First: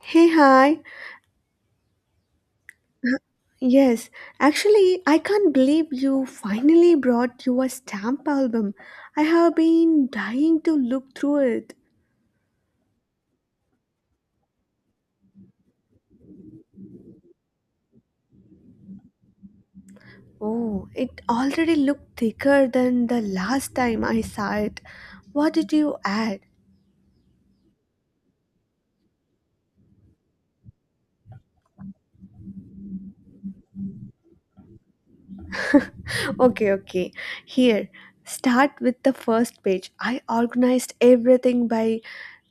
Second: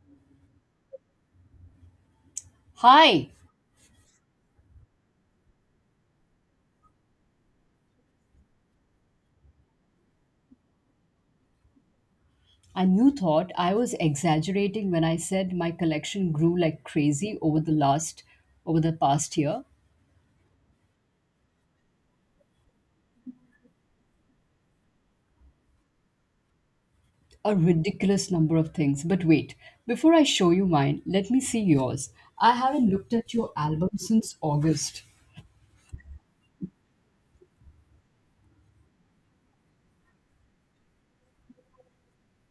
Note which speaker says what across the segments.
Speaker 1: Hey, hi. Uh,
Speaker 2: Hi!
Speaker 1: Yes, actually, I can't believe you finally brought your stamp album. I have been dying to look through it.
Speaker 2: And you thought I was exaggerating when I said my collection grew like crazy over the past year.
Speaker 1: Oh, it already looked thicker than the last time I saw it. What did you add?
Speaker 2: A ridiculous number of things. But wait, before I show you mine, let me see yours. I haven't looked at your album since August.
Speaker 1: Okay, okay. Here, start with the first page. I organized everything by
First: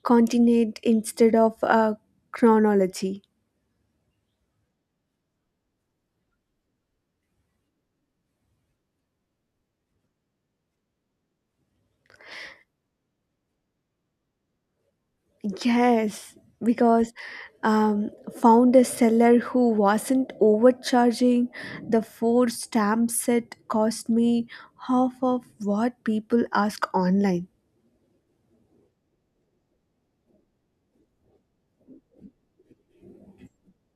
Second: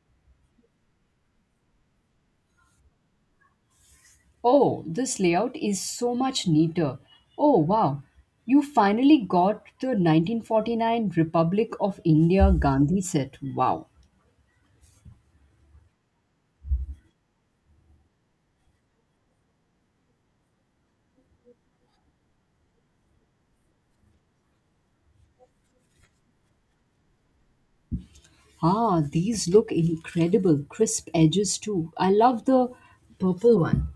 Speaker 1: continent instead of chronology.
Speaker 2: Oh, this layout is so much neater. Oh, wow. You finally got the 1949 Republic of India Gandhi set. Wow.
Speaker 1: Yes, because um, found a seller who wasn't overcharging. The four stamp set cost me half of what people ask online.
Speaker 2: Ah, these look incredible. Crisp edges, too. I love the purple one.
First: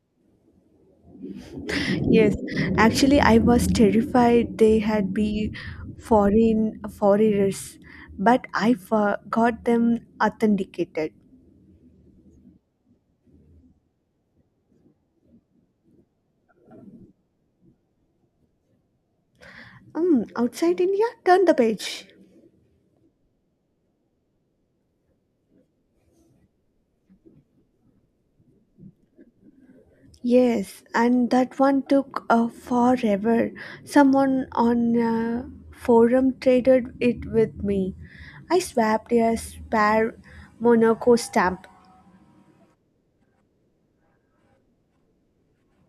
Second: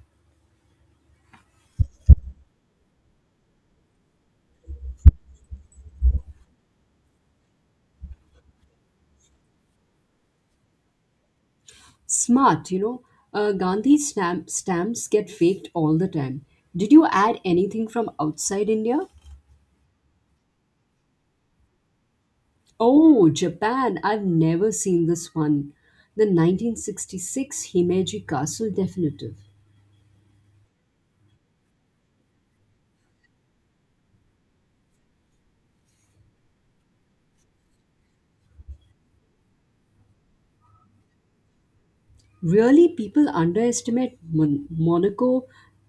Speaker 1: Yes, actually, I was terrified they had be foreigners, but I got them authenticated.
Speaker 2: Smart. Gandhi stamps get faked all the time. Did you add anything from outside India?
Speaker 1: Outside India, turn the page.
Speaker 2: Oh, Japan. I've never seen this one. The 1966 Himeji Castle Definitive.
Speaker 1: Yes, and that one took forever. Someone on a forum traded it with me. I swapped a spare Monaco stamp.
Speaker 2: Really, people underestimate Monaco,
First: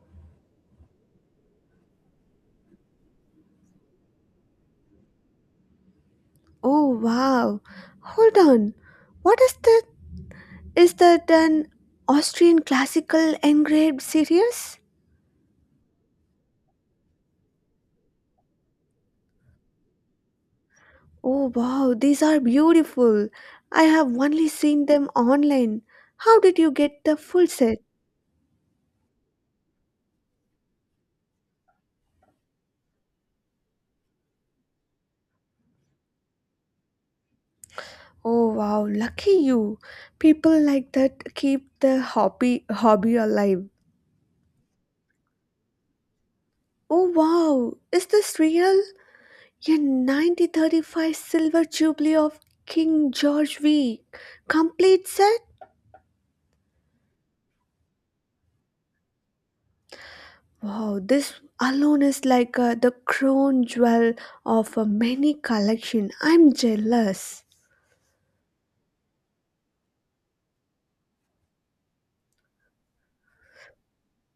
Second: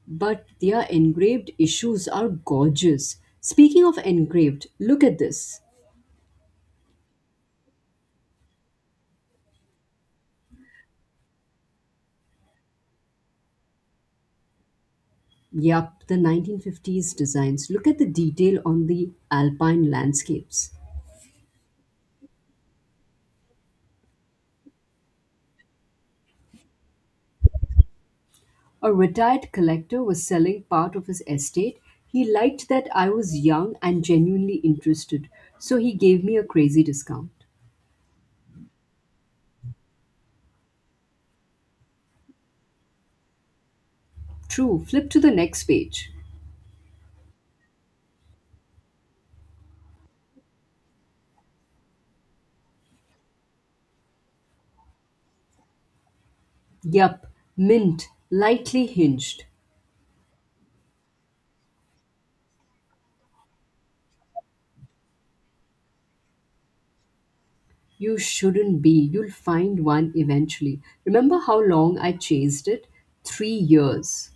Speaker 2: but their engraved issues are gorgeous. Speaking of engraved, look at this.
Speaker 1: Oh wow! Hold on. What is that? Is that an Austrian classical engraved series?
Speaker 2: Yup, the 1950s designs. Look at the detail on the alpine landscapes.
Speaker 1: Oh wow, these are beautiful. I have only seen them online. How did you get the full set?
Speaker 2: A retired collector was selling part of his estate. He liked that I was young and genuinely interested, so he gave me a crazy discount.
Speaker 1: Oh wow, lucky you. People like that keep the hobby alive.
Speaker 2: True, flip to the next page.
Speaker 1: Oh wow, is this real? A 1935 silver jubilee of King George V complete set?
Speaker 2: Yup, mint, lightly hinged.
Speaker 1: Wow, this alone is like the crown jewel of a many collection. I'm jealous.
Speaker 2: You shouldn't be. You'll find one eventually. Remember how long I chased it? 3 years.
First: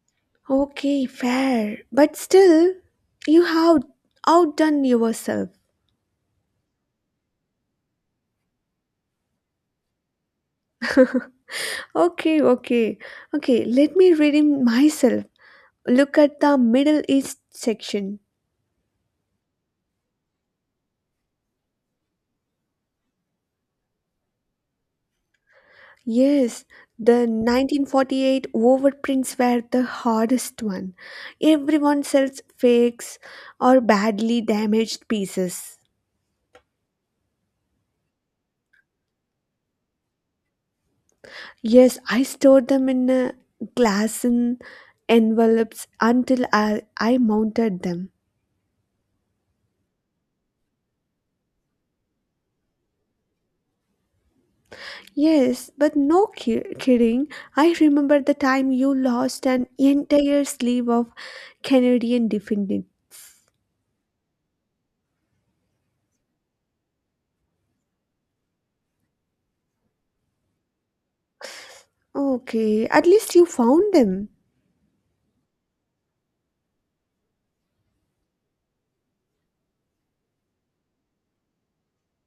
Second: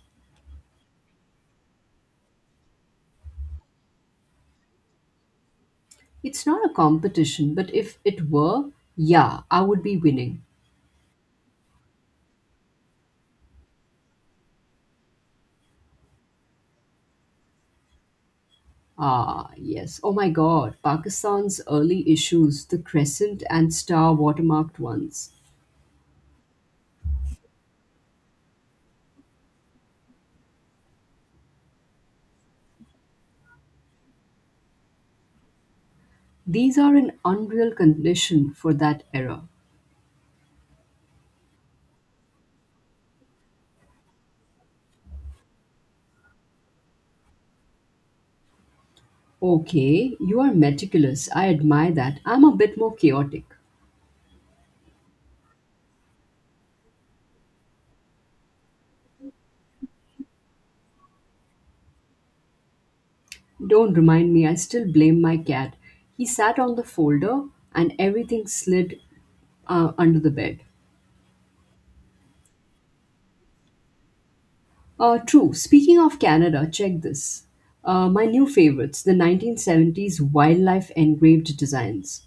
Speaker 1: Okay, fair, but still you have outdone yourself.
Speaker 2: It's not a competition, but if it were, yeah, I would be winning.
Speaker 1: Okay, okay. Okay, let me read him myself. Look at the Middle East section.
Speaker 2: Ah, yes. Oh my god, Pakistan's early issues, the crescent and star watermarked ones.
Speaker 1: Yes, the 1948 overprints were the hardest one. Everyone sells fakes or badly damaged pieces.
Speaker 2: These are an unreal condition for that era.
Speaker 1: Yes, I stored them in a glass in envelopes until I mounted them.
Speaker 2: Okay, you are meticulous. I admire that. I'm a bit more chaotic.
Speaker 1: Yes, but no kidding. I remember the time you lost an entire sleeve of Canadian defendant.
Speaker 2: Don't remind me, I still blame my cat. He sat on the folder and everything slid under the bed.
Speaker 1: Okay, at least you found them.
Speaker 2: True. Speaking of Canada, check this. My new favorites, the 1970s wildlife engraved designs.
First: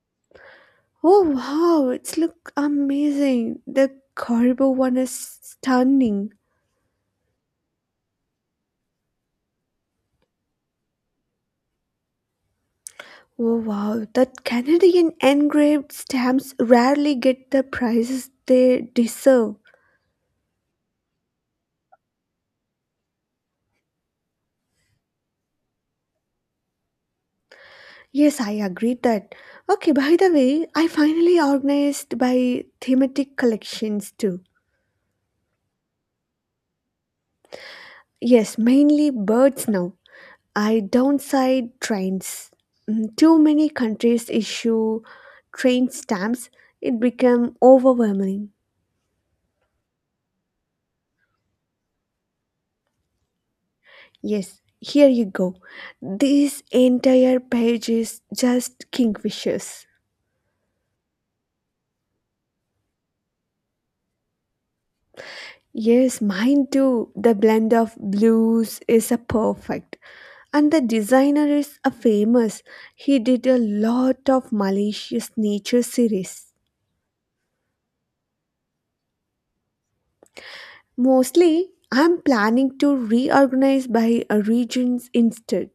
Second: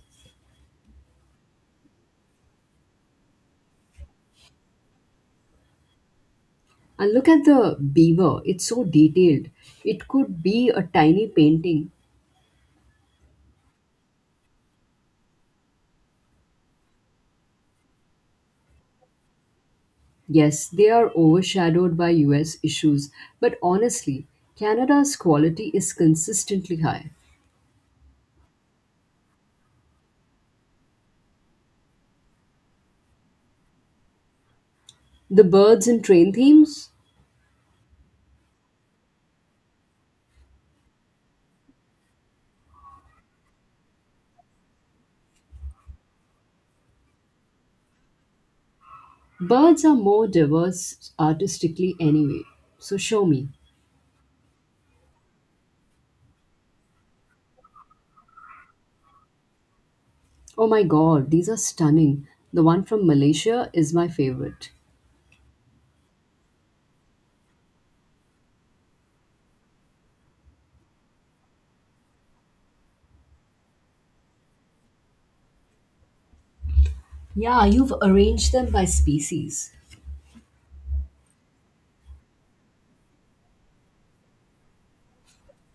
Speaker 1: Oh wow, it's look amazing. The Caribou one is stunning.
Speaker 2: And look at the beaver, it's so detailed. It could be a tiny painting.
Speaker 1: Oh wow, that Canadian engraved stamps rarely get the prizes they deserve.
Speaker 2: Yes, they are overshadowed by US issues, but honestly, Canada's quality is consistently high.
Speaker 1: Yes, I agree that. Okay, by the way, I finally organized by thematic collections too.
Speaker 2: The birds and train themes?
Speaker 1: Yes, mainly birds now. I downside trains. Too many countries issue train stamps. It become overwhelming.
Speaker 2: Birds are more diverse artistically anyway. So show me.
Speaker 1: Yes, here you go. This entire page is just kingfishers.
Speaker 2: Oh my god, these are stunning. The one from Malaysia is my favorite.
Speaker 1: Yes, mine too. The blend of blues is a perfect. And the designer is a famous. He did a lot of malicious nature series.
Speaker 2: Yeah, you've arranged them by species.
Speaker 1: Mostly, I'm planning to reorganize by regions instead.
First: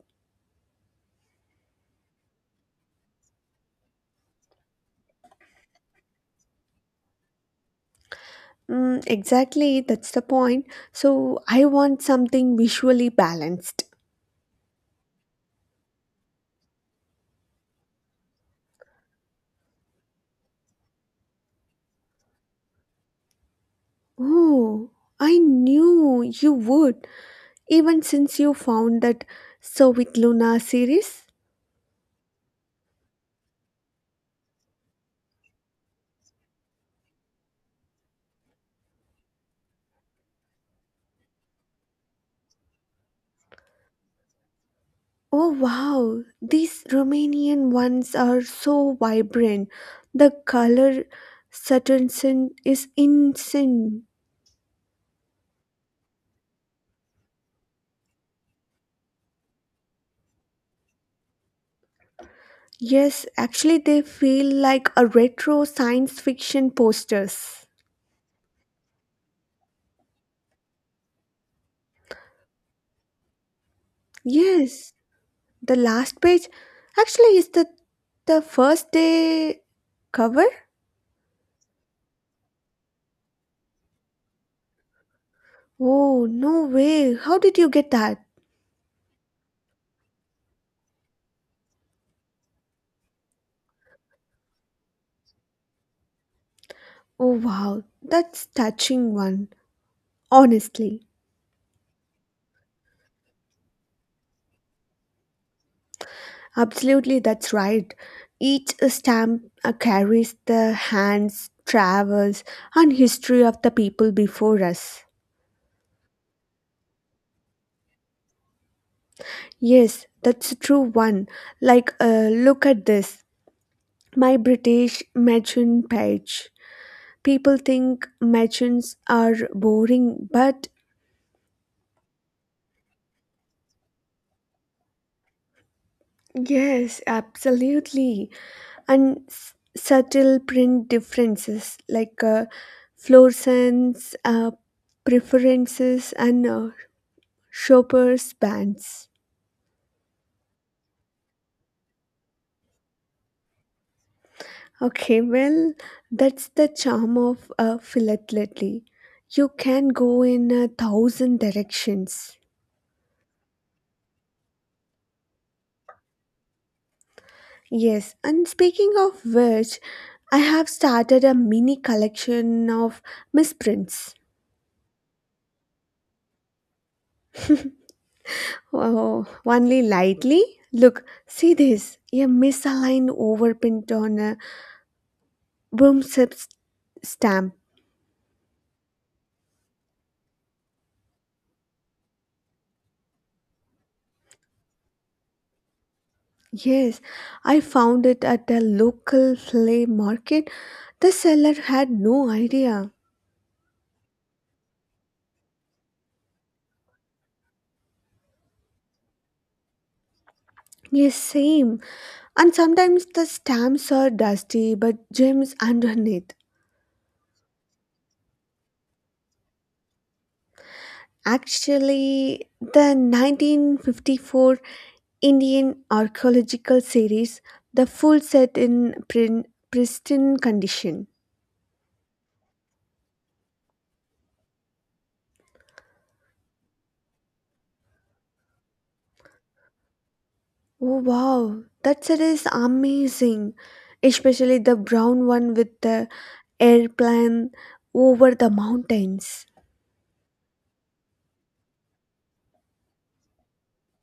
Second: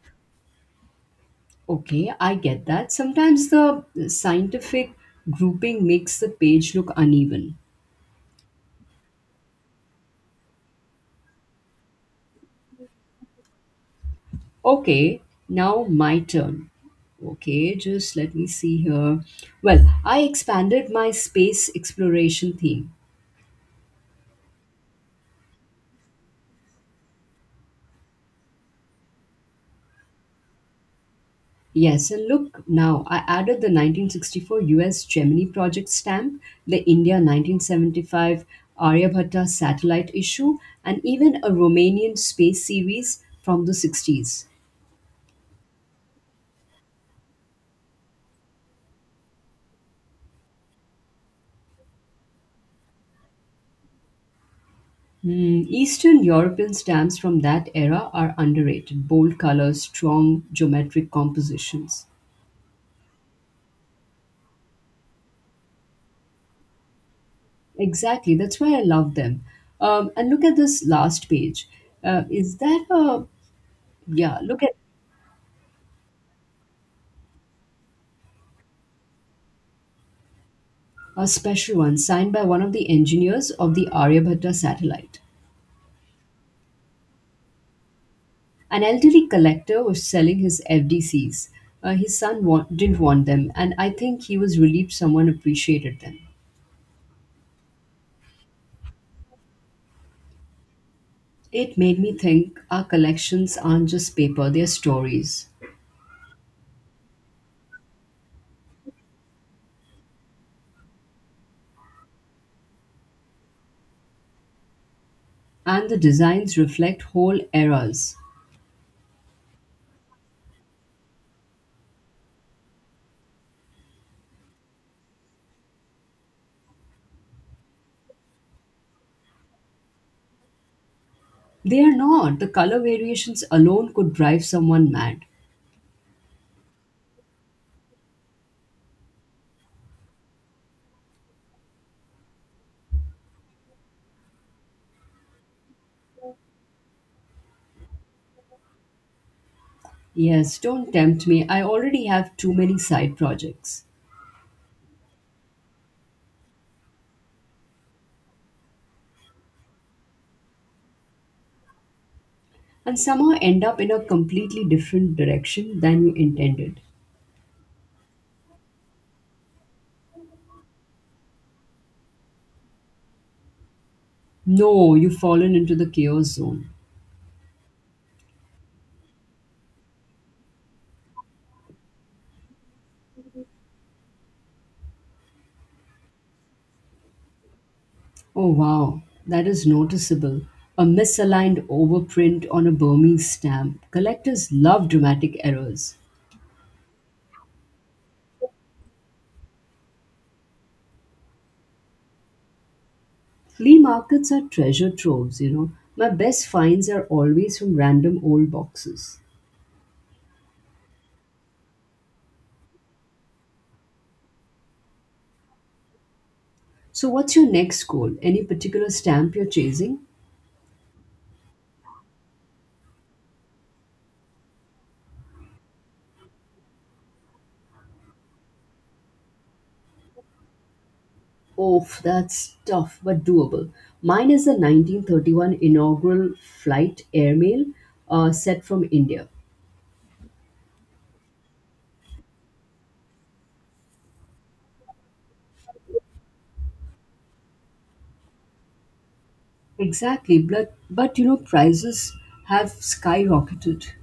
Speaker 2: Okay, I get that. Sometimes the scientific grouping makes the page look uneven.
Speaker 1: Exactly, that's the point. So, I want something visually balanced.
Speaker 2: Okay, now my turn. Okay, just let me see here. Well, I expanded my space exploration theme.
Speaker 1: Oh, I knew you would, even since you found that So with Luna series.
Speaker 2: Yes, and look now, I added the 1964 US Gemini project stamp, the India 1975 Aryabhatta satellite issue, and even a Romanian space series from the 60s.
Speaker 1: Oh, wow, these Romanian ones are so vibrant. The color saturation is insane.
Speaker 2: Hmm, Eastern European stamps from that era are underrated bold colors, strong geometric compositions.
Speaker 1: Yes, actually, they feel like a retro science fiction posters.
Speaker 2: Exactly, that's why I love them. And look at this last page. Is that a. Yeah, look at
Speaker 1: Yes, the last page actually is the first day cover.
Speaker 2: a special one signed by one of the engineers of the Aryabhatta satellite.
Speaker 1: Oh no way! How did you get that?
Speaker 2: An elderly collector was selling his FDCs. His son didn't want them, and I think he was relieved someone appreciated them.
Speaker 1: Oh wow, that's touching one. Honestly,
Speaker 2: It made me think our collections aren't just paper, they're stories.
Speaker 1: absolutely, that's right. Each stamp carries the hands, travels, and history of the people before us.
Speaker 2: And the designs reflect whole eras.
Speaker 1: Yes, that's a true one. Like, look at this. My British merchant page. People think merchants are boring, but
Speaker 2: They are not. The color variations alone could drive someone mad.
Speaker 1: yes, absolutely. And subtle print differences like fluorescence, preferences, and shoppers' bands.
Speaker 2: Yes, don't tempt me. I already have too many side projects.
Speaker 1: Okay, well, that's the charm of a philately. You can go in a thousand directions.
Speaker 2: And somehow end up in a completely different direction than you intended.
Speaker 1: Yes, and speaking of which, I have started a mini collection of misprints.
Speaker 2: No, you've fallen into the chaos zone.
Speaker 1: Oh, only lightly? Look, see this. A misaligned overprint on a broomstick stamp.
Speaker 2: Oh wow, that is noticeable. A misaligned overprint on a Burmese stamp. Collectors love dramatic errors.
Speaker 1: Yes, I found it at a local flea market. The seller had no idea.
Speaker 2: Flea markets are treasure troves. My best finds are always from random old boxes.
Speaker 1: Yes, same. And sometimes the stamps are dusty, but gems underneath.
Speaker 2: So, what's your next goal? Any particular stamp you're chasing?
Speaker 1: Actually, the 1954 Indian Archaeological Series, the full set in pristine condition.
Speaker 2: Oof, that's tough but doable. Mine is the 1931 inaugural flight airmail set from India.
Speaker 1: Oh, wow, that set is amazing, especially the brown one with the airplane over the mountains.
Speaker 2: Exactly, but prices have skyrocketed.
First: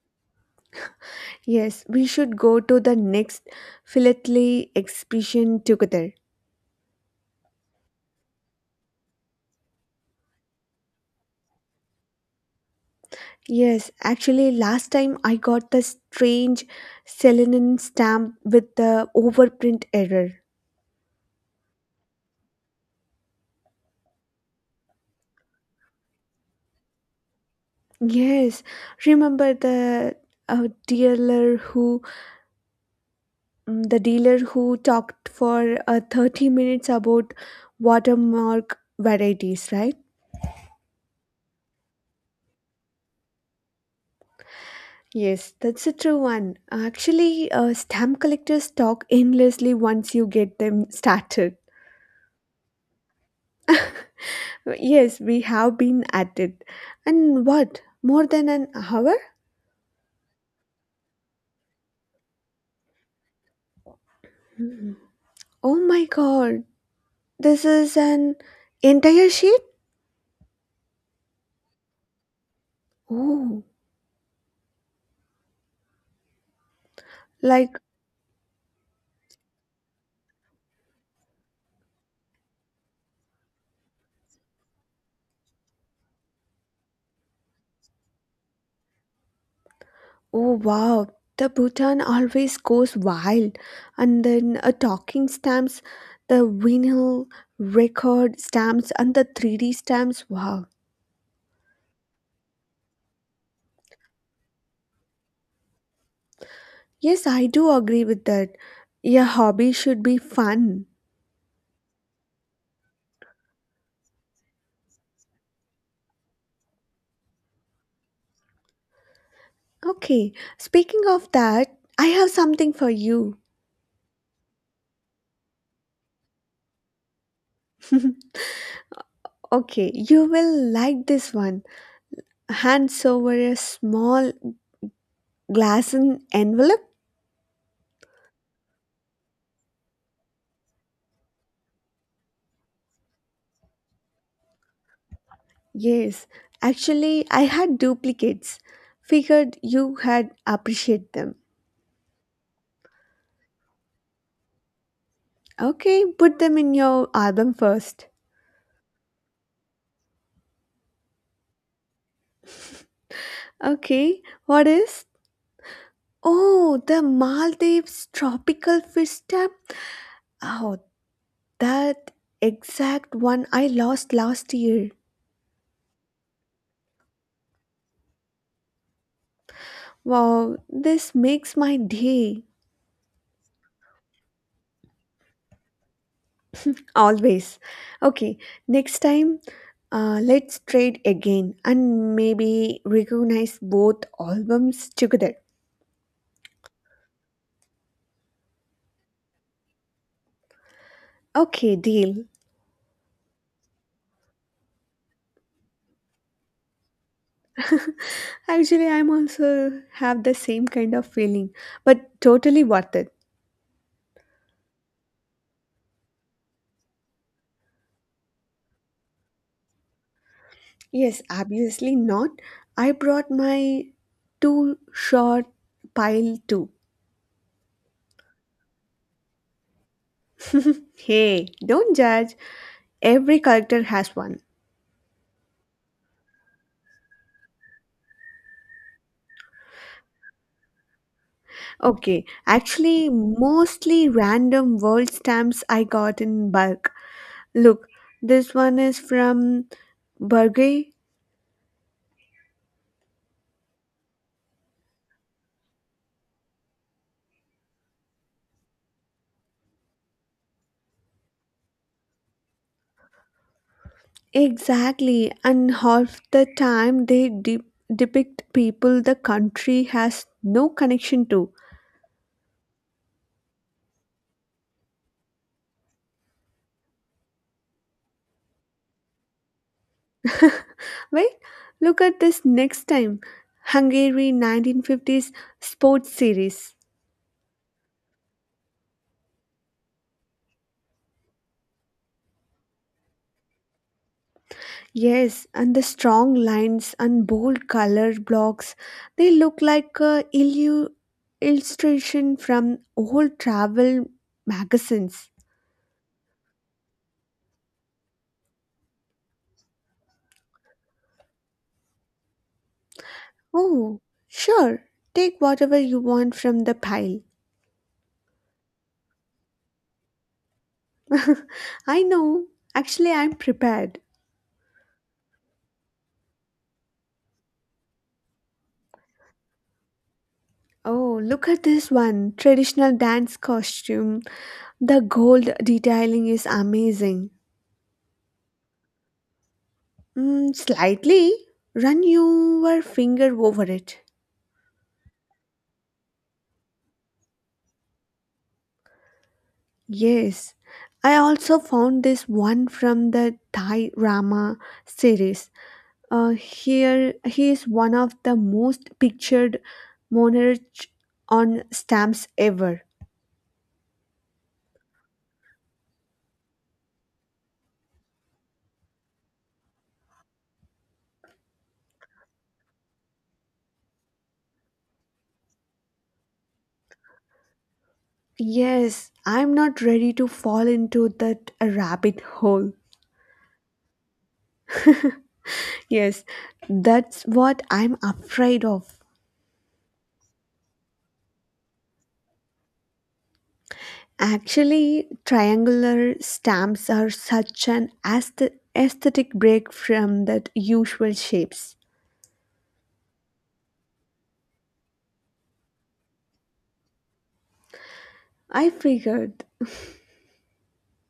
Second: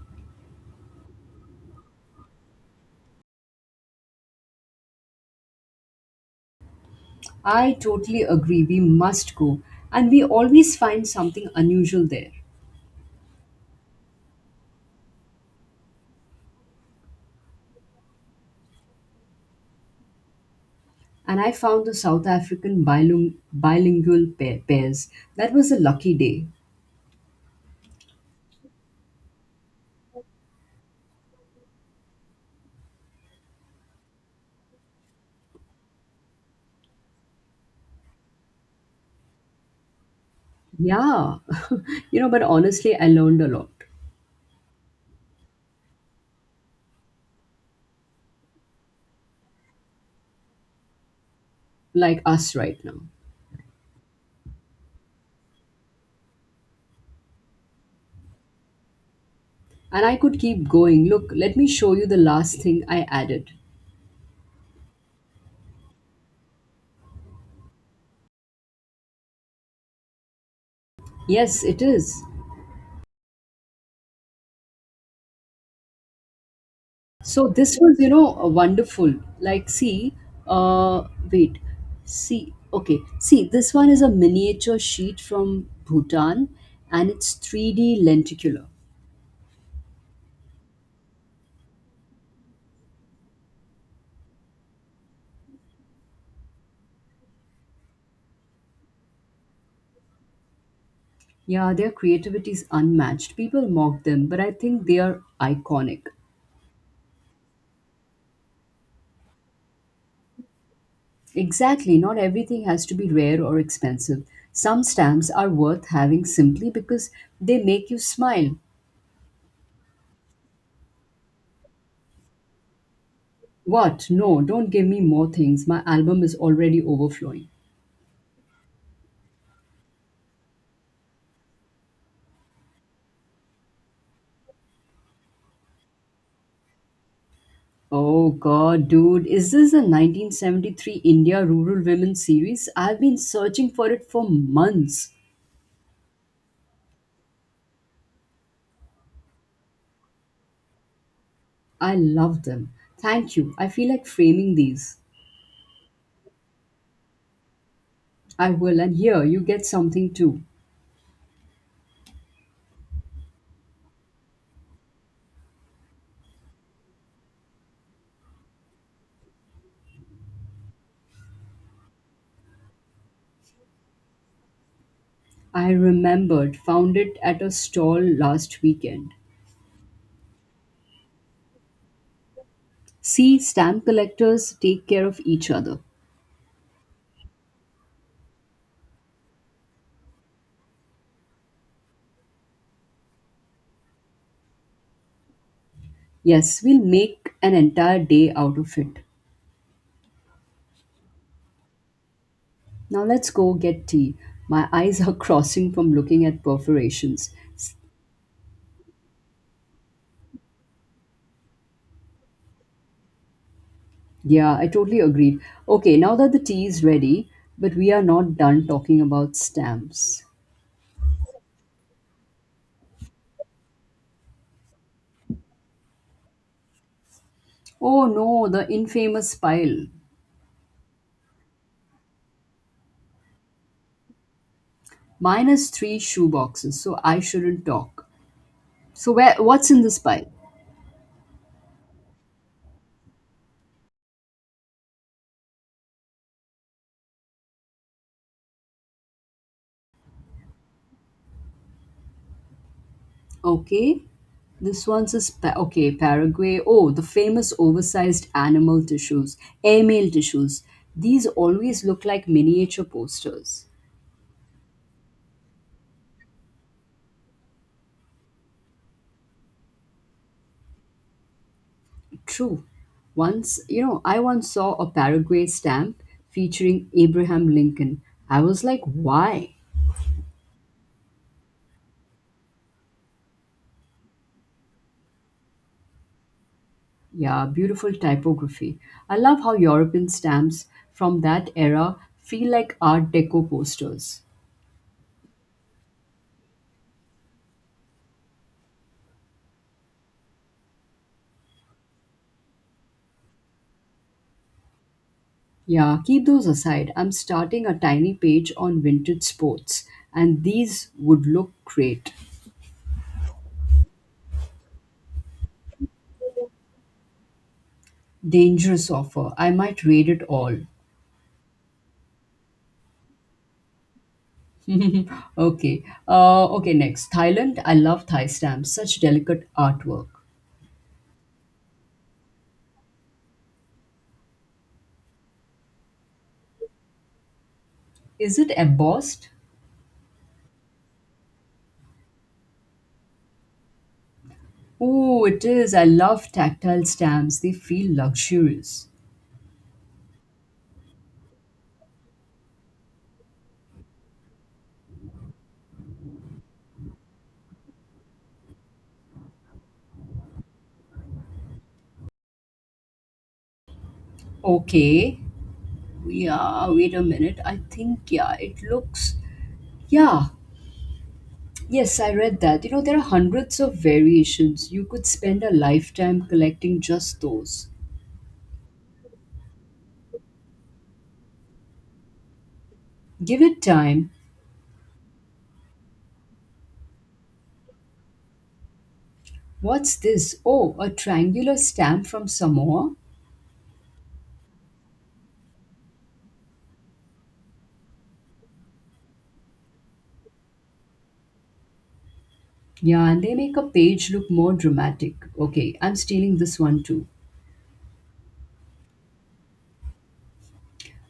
Speaker 1: Yes, we should go to the next philately exhibition together.
Speaker 2: I totally agree, we must go. And we always find something unusual there.
Speaker 1: Yes, actually, last time I got the strange Selenin stamp with the overprint error.
Speaker 2: And I found the South African bilingual pairs. That was a lucky day.
Speaker 1: Yes, remember the dealer who the dealer who talked for 30 minutes about watermark varieties, right?
Speaker 2: Yeah, but honestly, I learned a lot,
Speaker 1: Yes, that's a true one. Actually, stamp collectors talk endlessly once you get them started.
Speaker 2: like us right now.
Speaker 1: Yes, we have been at it. And what? More than an hour?
Speaker 2: And I could keep going. Look, let me show you the last thing I added.
Speaker 1: Oh my god, this is an entire sheet?
Speaker 2: Yes, it is.
Speaker 1: Oh,
Speaker 2: So this
Speaker 1: like,
Speaker 2: was wonderful. Like, see, uh, wait, see, okay, see, this one is a miniature sheet from Bhutan and it's 3D lenticular.
Speaker 1: oh wow, the Bhutan always goes wild. And then a talking stamps, the vinyl record stamps, and the 3D stamps. Wow.
Speaker 2: Yeah, their creativity is unmatched. People mock them, but I think they are iconic.
Speaker 1: Yes, I do agree with that. Your hobby should be fun.
Speaker 2: Exactly, not everything has to be rare or expensive. Some stamps are worth having simply because they make you smile.
Speaker 1: Okay, speaking of that, I have something for you.
Speaker 2: What? No, don't give me more things. My album is already overflowing.
Speaker 1: Okay, you will like this one. Hands over a small Glass and envelope?
Speaker 2: Oh god, dude, is this the 1973 India Rural Women series? I've been searching for it for months.
Speaker 1: Yes. Actually, I had duplicates. Figured you had appreciate them.
Speaker 2: I love them. Thank you. I feel like framing these.
Speaker 1: Okay, put them in your album first.
Speaker 2: I will, and here you get something too.
Speaker 1: Okay, what is? Oh, the Maldives tropical fish stamp. Oh, that exact one I lost last year.
Speaker 2: I remembered, found it at a stall last weekend.
Speaker 1: Wow, this makes my day.
Speaker 2: See, stamp collectors take care of each other.
Speaker 1: Always. Okay, next time let's trade again and maybe recognize both albums together.
Speaker 2: Yes, we'll make an entire day out of it.
Speaker 1: Okay, deal.
Speaker 2: Now let's go get tea. My eyes are crossing from looking at perforations. S-
Speaker 1: Actually, I'm also have the same kind of feeling, but totally worth it.
Speaker 2: Yeah, I totally agreed. Okay, now that the tea is ready, but we are not done talking about stamps.
Speaker 1: Yes, obviously not. I brought my two short pile too.
Speaker 2: Oh no, the infamous pile.
Speaker 1: Hey, don't judge. Every character has one.
Speaker 2: Mine is three shoe boxes, so I shouldn't talk. So where what's in this pile?
Speaker 1: Okay, actually, mostly random world stamps I got in bulk. Look, this one is from Berge.
Speaker 2: Okay. This one's is Paraguay. Oh, the famous oversized animal tissues, airmail tissues. These always look like miniature posters.
Speaker 1: Exactly, and half the time they depict people the country has no connection to.
Speaker 2: True. I once saw a Paraguay stamp featuring Abraham Lincoln. I was like, why?
Speaker 1: Wait, look at this next time Hungary 1950s sports series.
Speaker 2: Yeah, beautiful typography. I love how European stamps from that era feel like Art Deco posters.
Speaker 1: Yes, and the strong lines and bold color blocks, they look like a illustration from old travel magazines.
Speaker 2: Yeah, keep those aside. I'm starting a tiny page on vintage sports, and these would look great.
Speaker 1: Oh, sure. Take whatever you want from the pile.
Speaker 2: Dangerous offer. I might read it all.
Speaker 1: I know. Actually, I'm prepared.
Speaker 2: Okay. Okay, next. Thailand. I love Thai stamps. Such delicate artwork.
Speaker 1: Oh, look at this one. Traditional dance costume. The gold detailing is amazing.
Speaker 2: Is it embossed?
Speaker 1: Slightly. Run your finger over it.
Speaker 2: Oh, it is. I love tactile stamps. They feel luxurious.
Speaker 1: Yes. I also found this one from the Thai Rama series. Here, he is one of the most pictured monarch on stamps ever.
Speaker 2: Okay. Yeah, wait a minute. I think, yeah, it looks. Yeah, yes, I read that. You know, there are hundreds of variations. You could spend a lifetime collecting just those.
Speaker 1: Yes, I'm not ready to fall into that rabbit hole.
Speaker 2: Give it time.
Speaker 1: Yes, that's what I'm afraid of.
Speaker 2: What's this? Oh, a triangular stamp from Samoa?
Speaker 1: Actually, triangular stamps are such an aesthetic break from that usual shapes.
Speaker 2: Yeah, and they make a page look more dramatic. Okay, I'm stealing this one too.
Speaker 1: I figured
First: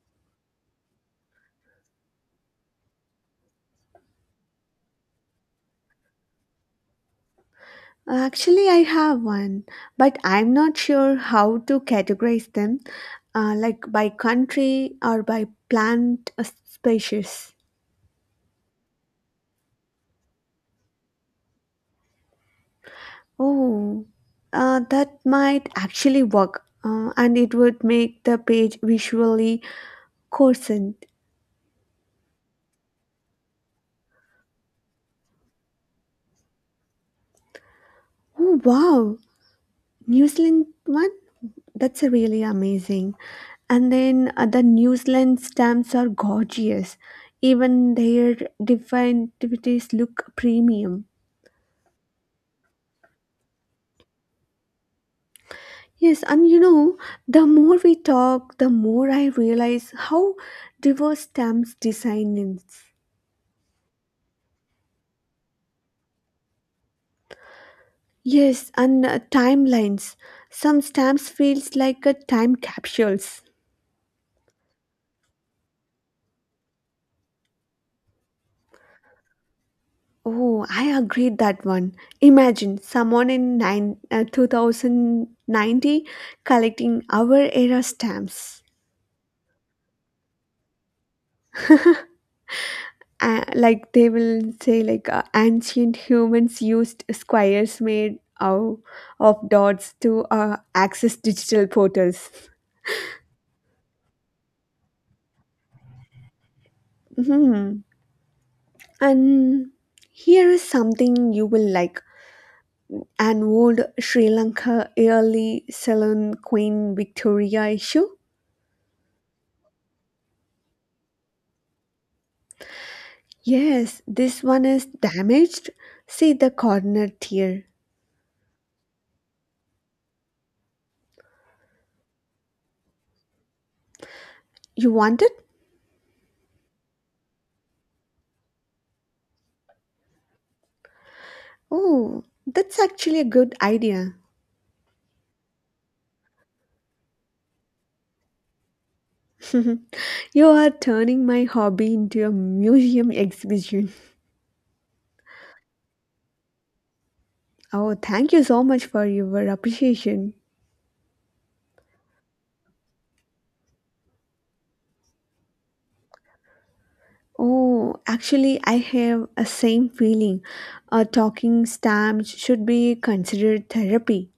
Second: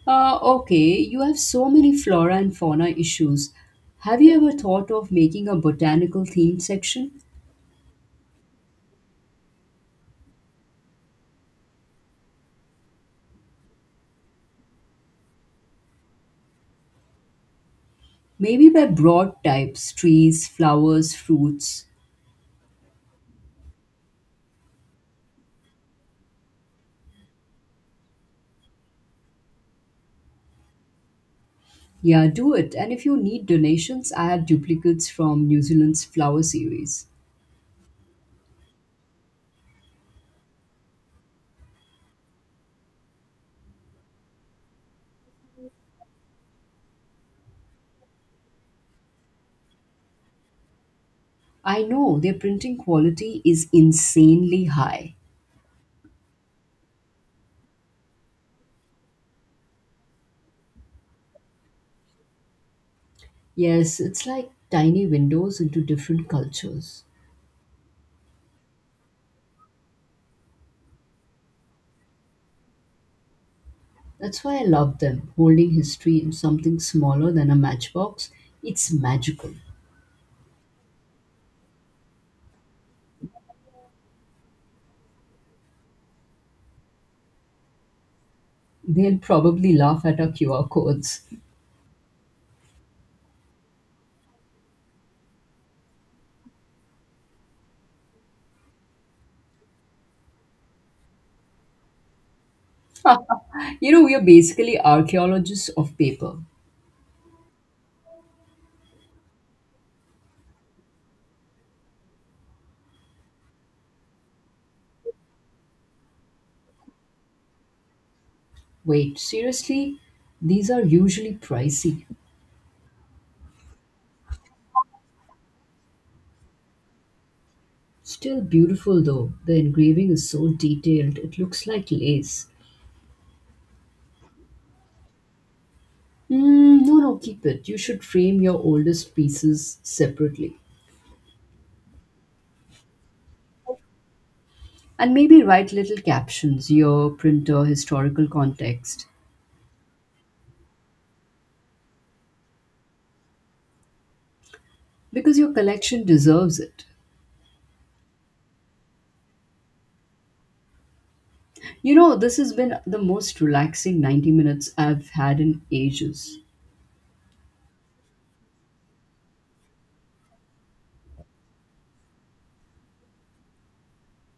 Speaker 2: Okay, you have so many flora and fauna issues. Have you ever thought of making a botanical themed section?
Speaker 1: actually, I have one, but I'm not sure how to categorize them, like by country or by plant species.
Speaker 2: Maybe by broad types trees, flowers, fruits.
Speaker 1: Oh, that might actually work, and it would make the page visually coherent.
Speaker 2: Yeah, do it. And if you need donations, I have duplicates from New Zealand's flower series.
Speaker 1: Oh, wow! New Zealand one? That's a really amazing. And then the New Zealand stamps are gorgeous. Even their different activities look premium.
Speaker 2: I know their printing quality is insanely high.
Speaker 1: Yes, and you know, the more we talk, the more I realize how diverse stamps design is.
Speaker 2: Yes, it's like tiny windows into different cultures.
Speaker 1: Yes, and timelines. Some stamps feels like a time capsules.
Speaker 2: That's why I love them. Holding history in something smaller than a matchbox, it's magical.
Speaker 1: Oh, I agreed that one. Imagine someone in 2090 collecting our era stamps.
Speaker 2: They'll probably laugh at our QR codes.
Speaker 1: Like they will say like ancient humans used squares made of dots to access digital portals.
Speaker 2: We are basically archaeologists of paper.
Speaker 1: hmm and here is something you will like, an old Sri Lanka early saloon Queen Victoria issue.
Speaker 2: Wait, seriously? These are usually pricey.
Speaker 1: Yes, this one is damaged, see the corner tear.
Speaker 2: Still beautiful though. The engraving is so detailed, it looks like lace.
Speaker 1: You want it?
Speaker 2: Mm, no, no, keep it. You should frame your oldest pieces separately.
Speaker 1: Oh, that's actually a good idea.
Speaker 2: And maybe write little captions, year, printer, historical context,
Speaker 1: You are turning my hobby into a museum exhibition.
Speaker 2: because your collection deserves it.
Speaker 1: Oh, thank you so much for your appreciation.
Speaker 2: You know, this has been the most relaxing 90 minutes I've had in ages.
Speaker 1: Oh, actually, I have a same feeling. A talking stamps should be considered therapy.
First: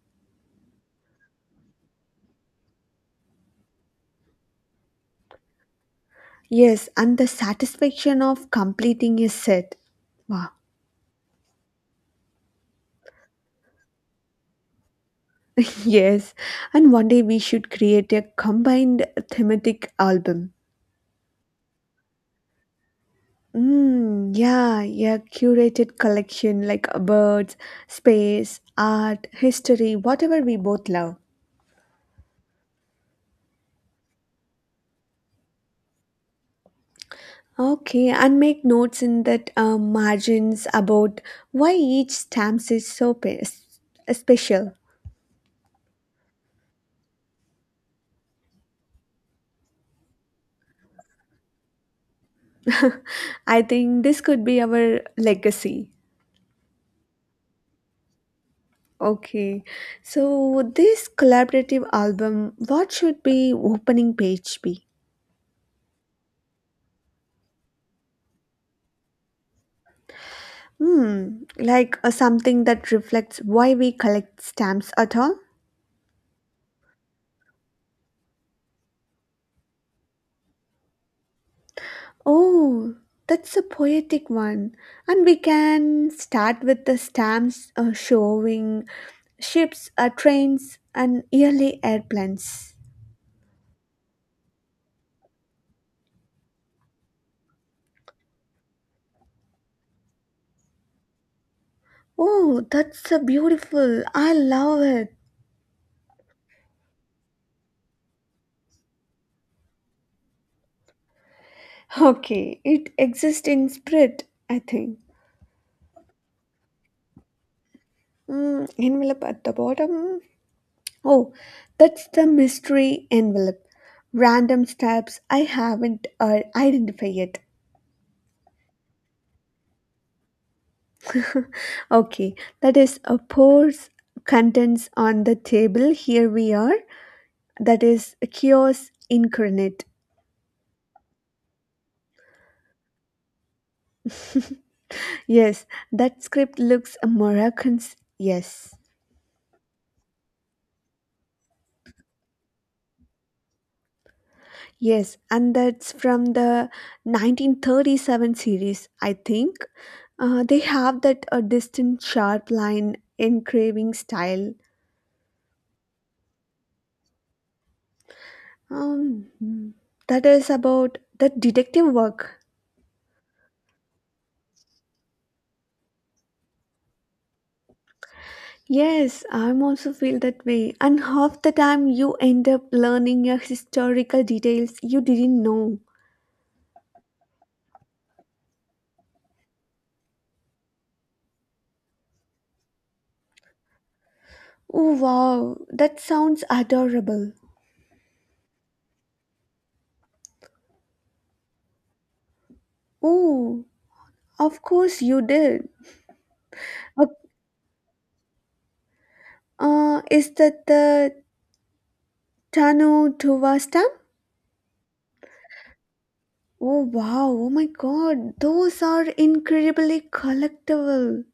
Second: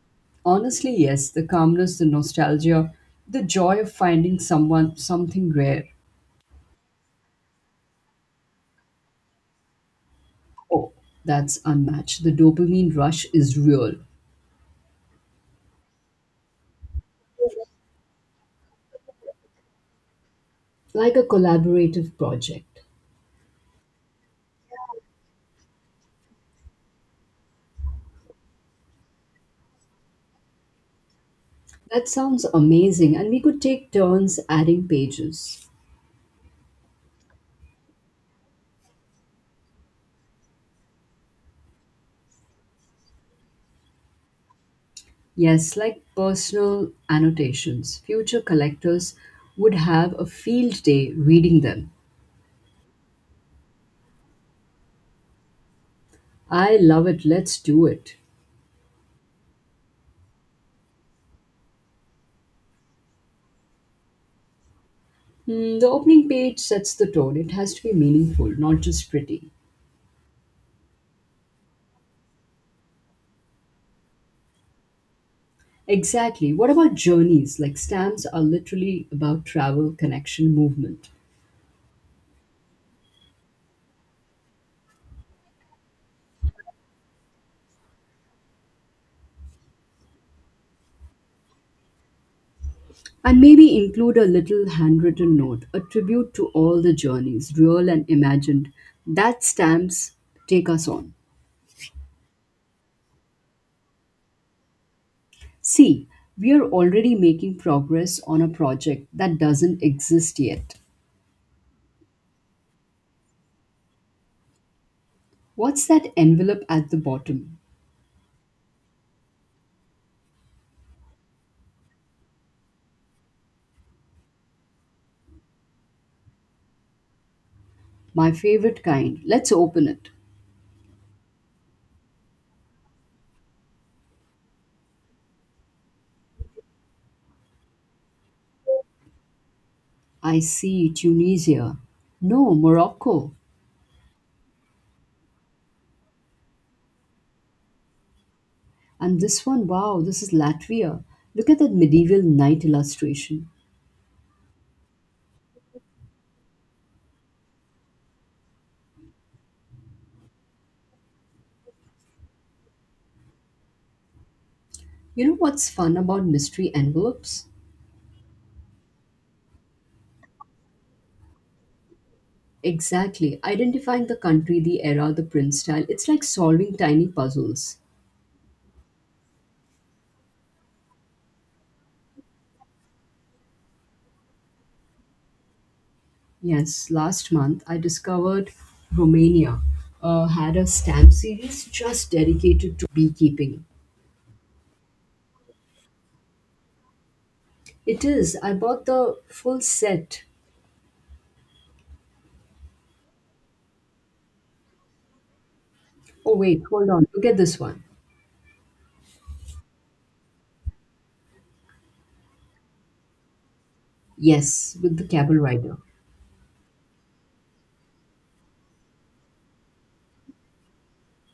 Speaker 2: Honestly, yes, the calmness, the nostalgia, the joy of finding someone, something rare.
Speaker 1: Yes, and the satisfaction of completing a set. Wow.
Speaker 2: Oh, that's unmatched. The dopamine rush is real,
Speaker 1: Yes, and one day we should create a combined thematic album.
Speaker 2: like a collaborative project.
Speaker 1: Yeah, yeah, curated collection like birds, space, art, history, whatever we both love.
Speaker 2: That sounds amazing, and we could take turns adding pages.
Speaker 1: Okay, and make notes in that margins about why each stamps is so special.
Speaker 2: Yes, like personal annotations. Future collectors would have a field day reading them.
Speaker 1: I think this could be our legacy.
Speaker 2: I love it. Let's do it.
Speaker 1: Okay, so this collaborative album, what should be opening page be?
Speaker 2: The opening page sets the tone. It has to be meaningful, not just pretty.
Speaker 1: Hmm, like something that reflects why we collect stamps at all?
Speaker 2: Exactly. What about journeys? Like stamps are literally about travel, connection, movement.
Speaker 1: Oh, that's a poetic one. And we can start with the stamps showing ships, trains, and yearly airplanes.
Speaker 2: And maybe include a little handwritten note, a tribute to all the journeys, real and imagined, that stamps take us on.
Speaker 1: Oh, that's a beautiful. I love it.
Speaker 2: See, we are already making progress on a project that doesn't exist yet.
Speaker 1: Okay, it exists in spirit, I think.
Speaker 2: What's that envelope at the bottom?
Speaker 1: Envelope at the bottom. Oh, that's the mystery envelope. Random stamps I haven't identified yet.
Speaker 2: My favorite kind. Let's open it.
Speaker 1: Okay, that is a pours contents on the table. Here we are. That is a chaos incarnate.
Speaker 2: I see Tunisia. No, Morocco.
Speaker 1: Yes, that script looks Moroccans. Yes.
Speaker 2: And this one, wow, this is Latvia. Look at that medieval knight illustration.
Speaker 1: Yes, and that's from the 1937 series, I think. They have that a distant sharp line engraving style.
Speaker 2: You know what's fun about mystery envelopes?
Speaker 1: Um, hmm. That is about the detective work.
Speaker 2: Exactly. Identifying the country, the era, the print style. It's like solving tiny puzzles.
Speaker 1: Yes, I'm also feel that way. And half the time you end up learning your historical details you didn't know.
Speaker 2: Yes, last month I discovered Romania had a stamp series just dedicated to beekeeping.
Speaker 1: Oh wow, that sounds adorable.
Speaker 2: It is. I bought the full set.
Speaker 1: Oh, of course you did.
Speaker 2: Oh, wait, hold on.
Speaker 1: Uh,
Speaker 2: Look at this one.
Speaker 1: is that the Tano Tuva stamp?
Speaker 2: Yes, with the Camel Rider.
Speaker 1: Oh wow, oh my god, those are incredibly collectible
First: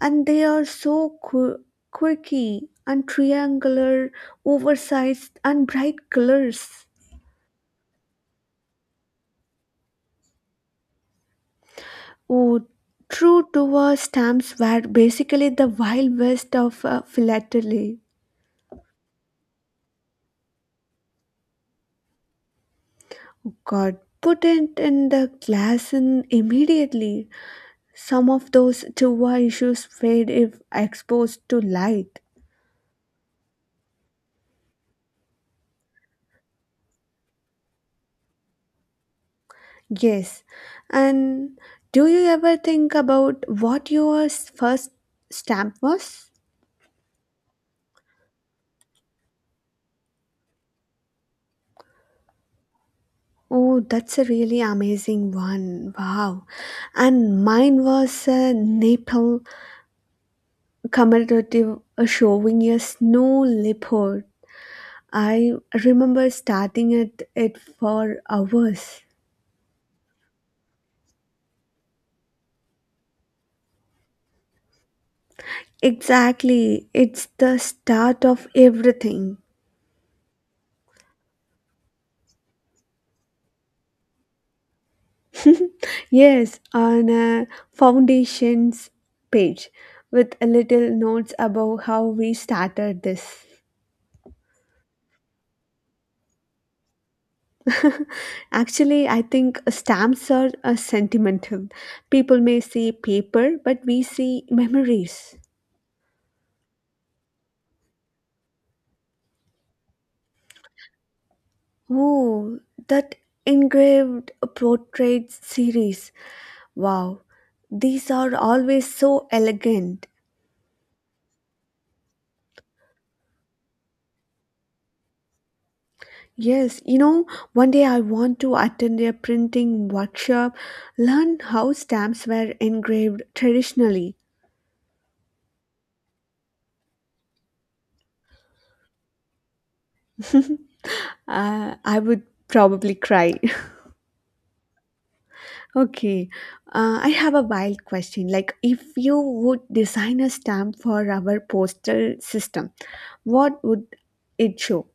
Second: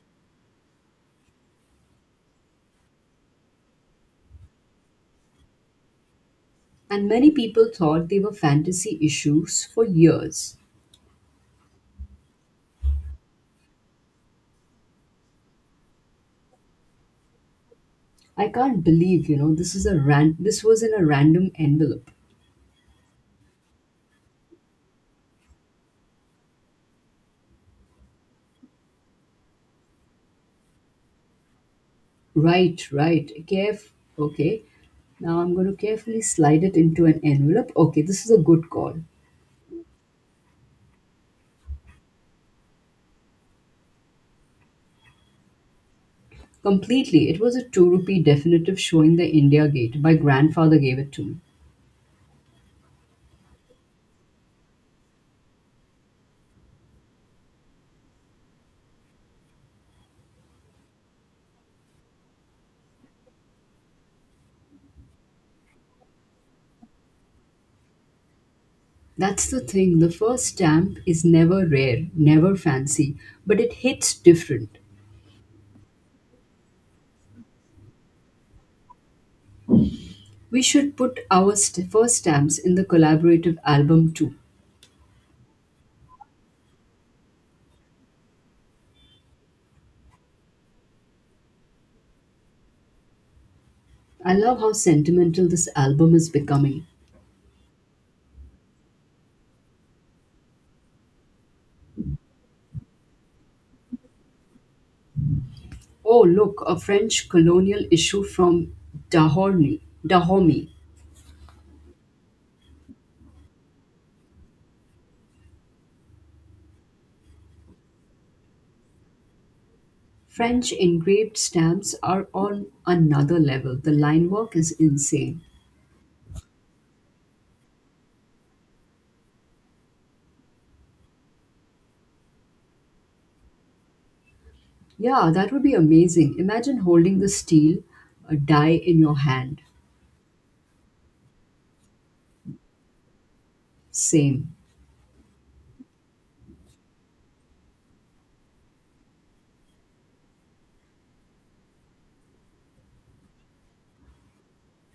Speaker 1: and they are so quirky and triangular, oversized and bright colors.
Speaker 2: And many people thought they were fantasy issues for years.
Speaker 1: Oh, true to stamps were basically the wild west of philately.
Speaker 2: I can't believe, this is this was in a random envelope.
Speaker 1: God, put it in the glass in immediately. Some of those Tuva issues fade if exposed to light.
Speaker 2: Right, right. Caref Okay. Now I'm going to carefully slide it into an envelope. Okay, this is a good call.
Speaker 1: Yes, and do you ever think about what your first stamp was?
Speaker 2: Completely. It was a 2 rupee definitive showing the India Gate. My grandfather gave it to me.
Speaker 1: Oh, that's a really amazing one. Wow. And mine was a Nepal commemorative showing a snow leopard. I remember starting at it for hours.
Speaker 2: That's the thing. The first stamp is never rare, never fancy, but it hits different.
Speaker 1: Exactly, it's the start of everything.
Speaker 2: We should put our first stamps in the collaborative album too.
Speaker 1: Yes, on a foundations page with a little notes about how we started this.
Speaker 2: I love how sentimental this album is becoming.
Speaker 1: Actually, I think stamps are sentimental. People may see paper, but we see memories.
Speaker 2: Oh, look, a French colonial issue from Dahorny, Dahomey.
Speaker 1: Oh, that engraved portraits series. Wow, these are always so elegant.
Speaker 2: French engraved stamps are on another level. The line work is insane.
Speaker 1: Yes, you know, one day I want to attend a printing workshop, learn how stamps were engraved traditionally.
Speaker 2: Yeah, that would be amazing. Imagine holding the steel, a die in your hand.
Speaker 1: uh, I would probably cry.
Speaker 2: Same.
Speaker 1: Okay, I have a wild question. Like, if you would design a stamp for our postal system, what would it show?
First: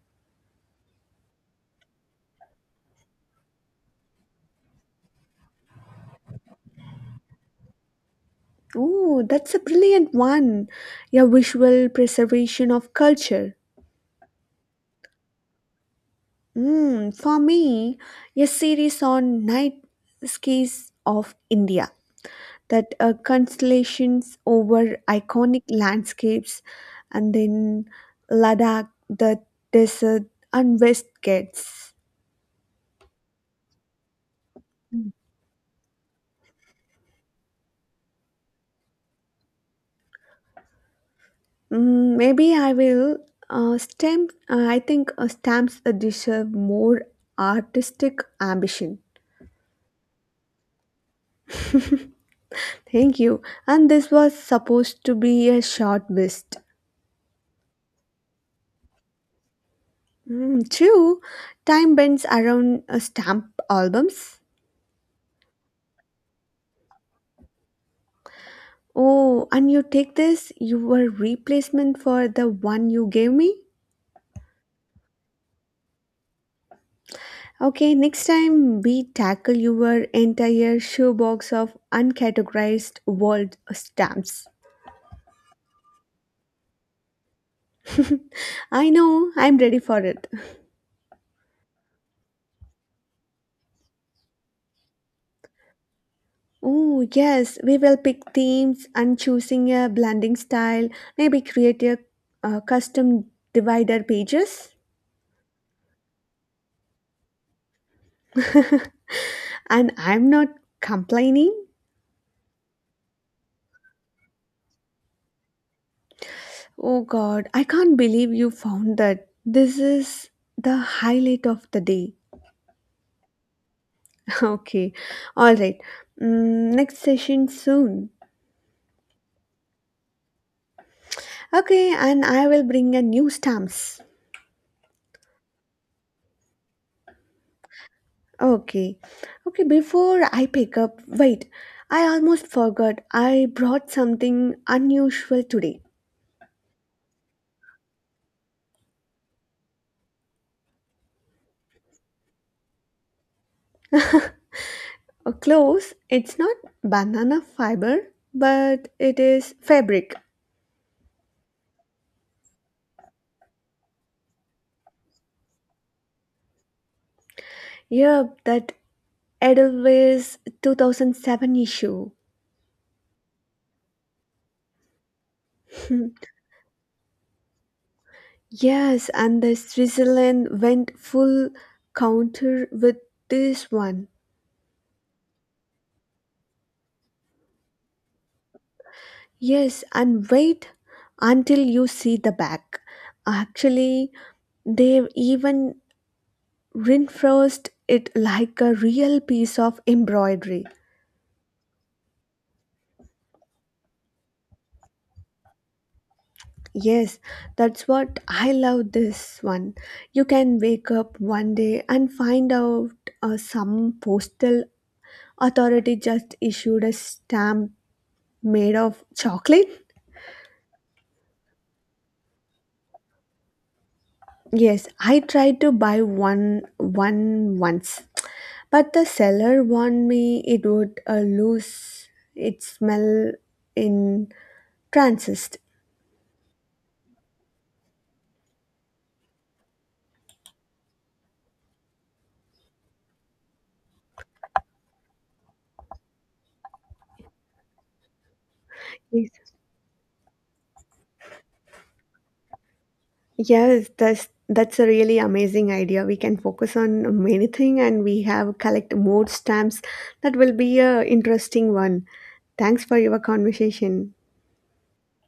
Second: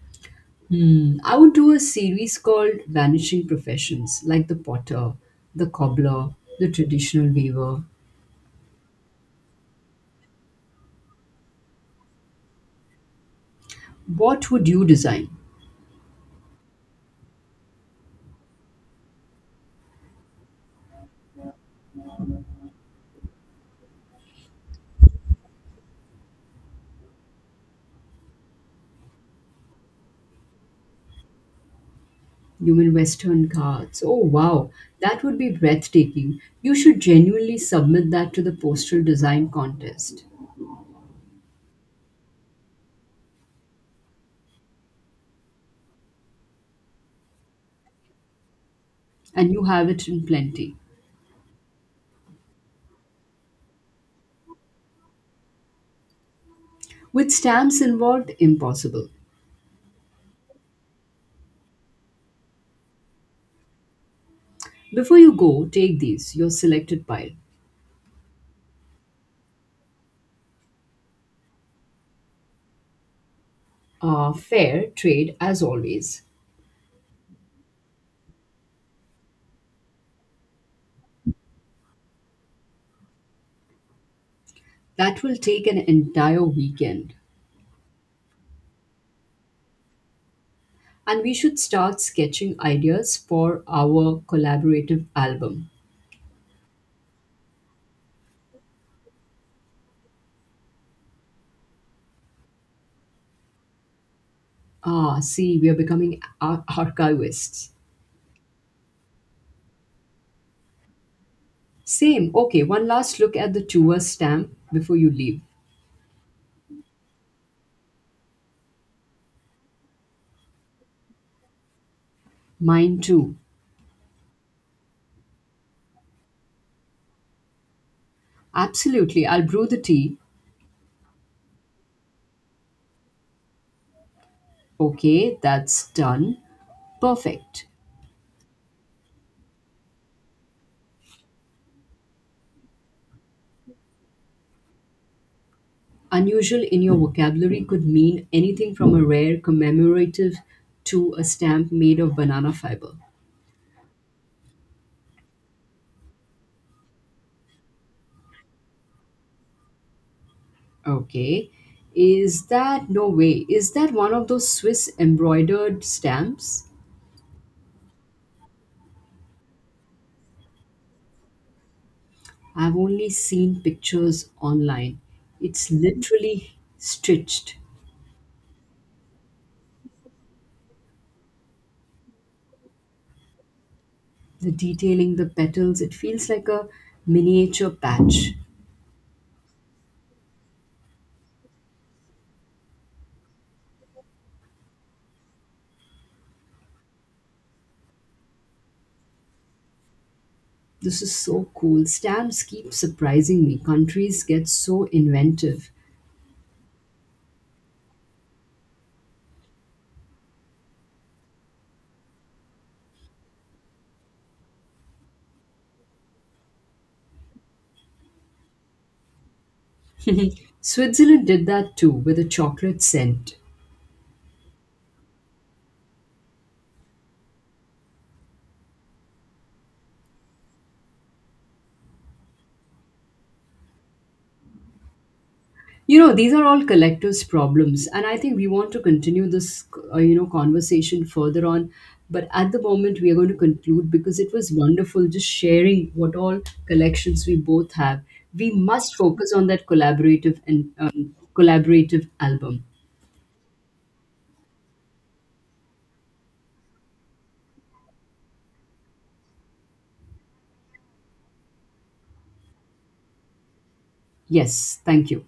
Speaker 2: I would do a series called Vanishing Professions, like the potter, the cobbler, the traditional weaver.
Speaker 1: Oh, that's a brilliant one. A visual preservation of culture.
Speaker 2: What would you design?
Speaker 1: For me, a series on night skies of India that constellations over iconic landscapes and then Ladakh, the desert, and West Ghats.
Speaker 2: Human Western cards. Oh, wow, that would be breathtaking. You should genuinely submit that to the postal design contest.
Speaker 1: Maybe I will I think stamps deserve more artistic ambition.
Speaker 2: And you have it in plenty.
Speaker 1: Thank you. And this was supposed to be a short list.
Speaker 2: With stamps involved, impossible.
Speaker 1: True. Time bends around stamp albums.
Speaker 2: Before you go, take these, your selected pile.
Speaker 1: Oh, and you take this, your replacement for the one you gave me?
Speaker 2: Fair trade, as always.
Speaker 1: Okay, next time we tackle your entire shoebox of uncategorized world stamps.
Speaker 2: That will take an entire weekend.
Speaker 1: I know, I'm ready for it.
Speaker 2: And we should start sketching ideas for our collaborative album.
Speaker 1: Oh, yes, we will pick themes and choosing a blending style, maybe create a custom divider pages.
Speaker 2: Ah, see, we are becoming archivists.
Speaker 1: And I'm not complaining.
Speaker 2: Same. Okay, one last look at the tour stamp before you leave.
Speaker 1: Oh god, I can't believe you found that. This is the highlight of the day.
Speaker 2: Mine too.
Speaker 1: Okay, all right. Next session soon.
Speaker 2: Absolutely. I'll brew the tea.
Speaker 1: Okay, and I will bring a new stamps.
Speaker 2: Okay, that's done. Perfect.
Speaker 1: Okay. Okay, before I pick up, wait, I almost forgot. I brought something unusual today.
Speaker 2: Unusual in your vocabulary could mean anything from a rare commemorative to a stamp made of banana fiber.
Speaker 1: Close. It's not banana fiber, but it is fabric.
Speaker 2: Okay. Is that no way? Is that one of those Swiss embroidered stamps?
Speaker 1: Yep, that Edelweiss 2007 issue.
Speaker 2: I've only seen pictures online. It's
Speaker 1: Hmm.
Speaker 2: literally stitched.
Speaker 1: Yes, and the Switzerland went full counter with this one.
Speaker 2: The detailing, the petals, it feels like a miniature patch.
Speaker 1: Yes, and wait until you see the back. Actually, they've even reinforced it like a real piece of embroidery.
Speaker 2: This is so cool. Stamps keep surprising me. Countries get so inventive.
Speaker 1: Yes, that's what I love this one. You can wake up one day and find out some postal authority just issued a stamp made of chocolate.
Speaker 2: Switzerland did that too with a chocolate scent.
Speaker 1: Yes, I tried to buy one once, but the seller warned me it would lose its smell in transist.
Speaker 2: These are all collectives problems, and I think we want to continue this conversation further on, but at the moment we are going to conclude because it was wonderful just sharing what all collections we both have. We must
Speaker 1: Yes,
Speaker 2: focus on that collaborative album.
Speaker 1: yes, that's a really amazing idea. We can focus on many things and we have collect more stamps. That will be a interesting one. Thanks for your conversation.
Speaker 2: Yes, thank you.